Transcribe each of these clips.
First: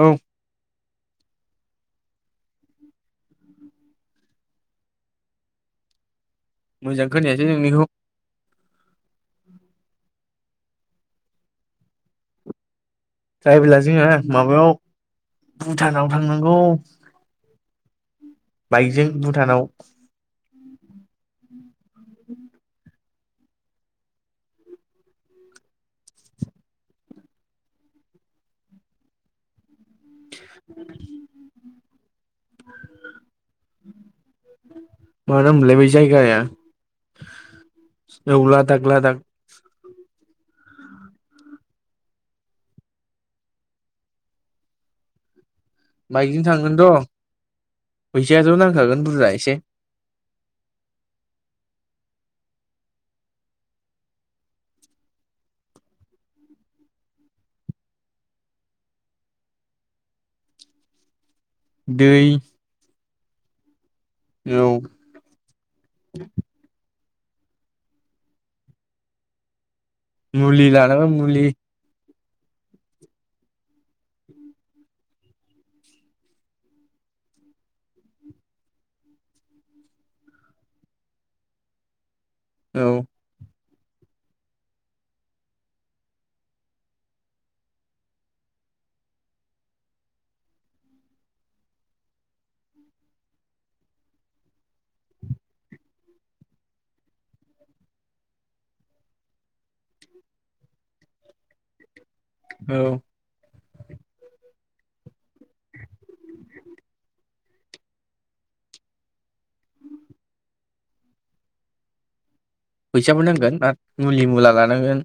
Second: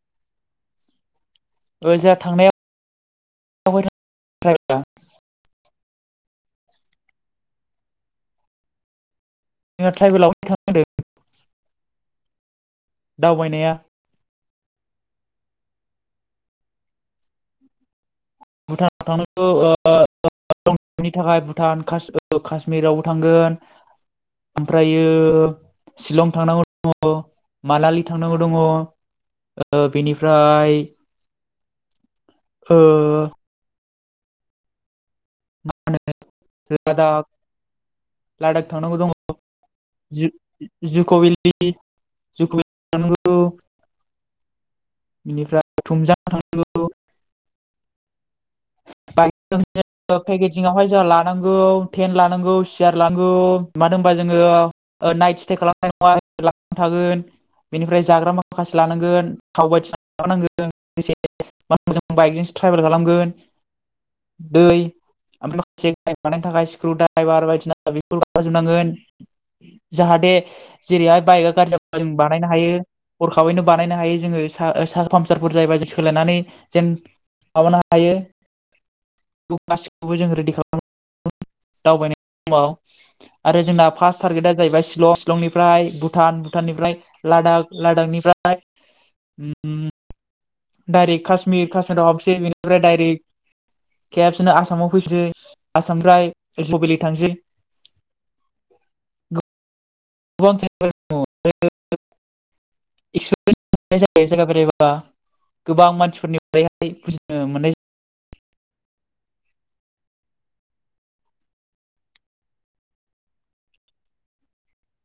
औ ओजों थांनायाव मोजां खोनायासै नोंनिखौ जोंहा ट्राइबेलावखदों [unintelligible] [unintelligible] माबायाव भुटानाव थांनांगौ बाइकजों भुटानाव नि थाखाय भुटान कश्मिरावबो थांगोन ओमफ्रायो शिलं थांनांगौ दङ मानालि थांनांगौ दङ ओ बेनि फ्राय ओ [inaudible] मा नाममोनलाय बै लादाख जायगाया औ लादाख थांनांगौ दङ लादाख [unintelligible] थुमजां बाइकजों थांनांगौ थांगोनथ' फैसायाथ' नांखागोन बुरजा बाइक एसे जों फेकिजिंआव हाय जा लानांगौ थेन लानांगौ नांगौ सियार लांगौ मा होनबा जोङो नाइट स्टे खालामनाय नङा ल थागोन बेनिफ्राय जाग्रा माखासे लानांगोन थाव बायदिना खालामानांगोन मा मोजां दै बाइकजोंसो ट्रेभेल खालामगोन [inaudible] दै औ मफ्राय माखासे गाय बानायनायनि थाखाय स्क्रु द राइभार बायदिसिना बेल खालामजोबनांगोन जाहाथे मुलि लानांगोन जेरैहाय मुलि बाइकआ गाज्रि जाब बानायनो हायो हरखाबैनो बानायनो हायो जोङो पामसारफोर जायोबा ज सोलायनानै जेन माबानो हायो गासिखौबो जों रेडि खालाम दावबाय दाव औ आरो जोंना फास टारगेटा जाहैबाय शलं शिलंनिफ्राय भुटान भुटाननिफ्राय लादाख लादाखनिफ्राय डायरेक्ट कश्मिर काश्मिराव हाबसै बिनिफ्राय डायरेक्ट खबसनो आसामाव फैनोसै आसामनिफ्राय बुबेलि थांसै [unintelligible] [unintelligible] औ [unintelligible] गोबां मानसिफोरनि बारैहाय बुजिनो मोननाय जायो फैसाबो नांगोन आरो मुलि मुला लानांगोन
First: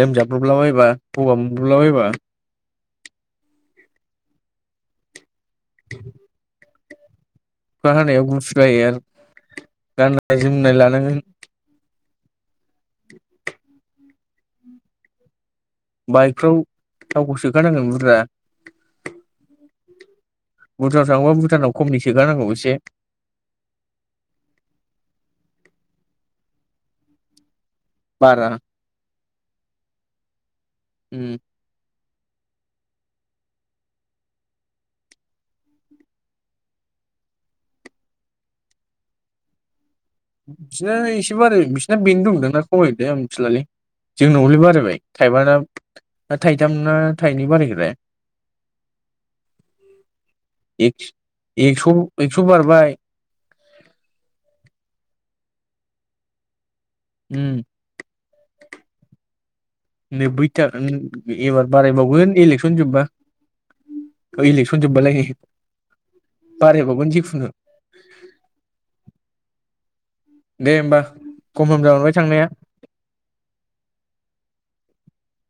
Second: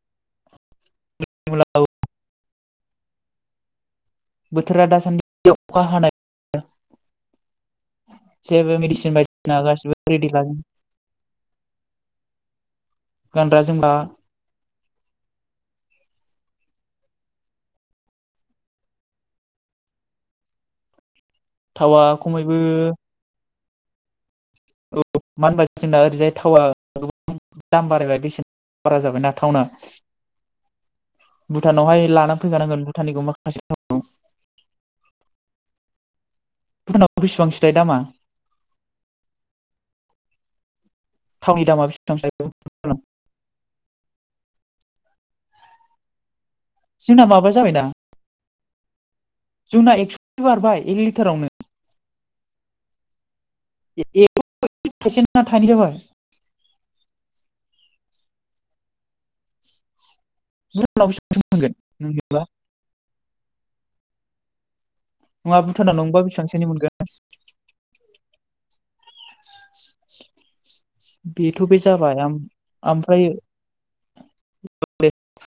रोजा ब्रबलाबायबा जायो [unintelligible] बोथोरा दासान्दि बे अखा हानाय अखा हानायाव गुसु जेबो जायो आरो मेडिसिन बायदिसिना गासिबो रेडि गाननाय लादों जोमनाय लानांगोन गानग्रा जोमग्रा बाइकफ्राव थावखौ सोखानांगोन बुरजा बुरजा थाङबा भुटानाव थावा खमनि सोखानांगौ खमैबो एसे औ मा होनबा जोंना ओरैजाय थावा दाम बारायबाय बेसे बारा बारा जाबायना थावनो उम भुटानावहाय फैखानांगोन भुटानखौ माखासे भुटानाव बिसेबांसोथायाइ दामा उ बिसोरना एसे बाराय थावनि दामा बिसिोरना बेनो ददोंना बेसेबांसो खमायदो मिथिलालै जोंनावलै बाराय थाइब ना थाइथाम ना जोंना थाइनै माबा जाबायना बारायगलाय जोंना एकस'सो बारबाय एक एक्स लिटारावनो एक्स' एक्स' बारबाय [unintelligible] ना थाइनि जाबाय उम। नोब्बैथा भुटानाव बेसेबांसो एबार मोनगोन बारायबावगोन नोंनिबा इलेकसन जोबबा [unintelligible] जोबबालाय नङा भुटानाव नंबा बेसेबांसोनि मोनगोन बारायबावगोन जिखुनु। दे होमबा [inaudible] बेथ' बे खमफ्राम जालांबाय जाबाय थांनाया ओमफ्राय [unintelligible]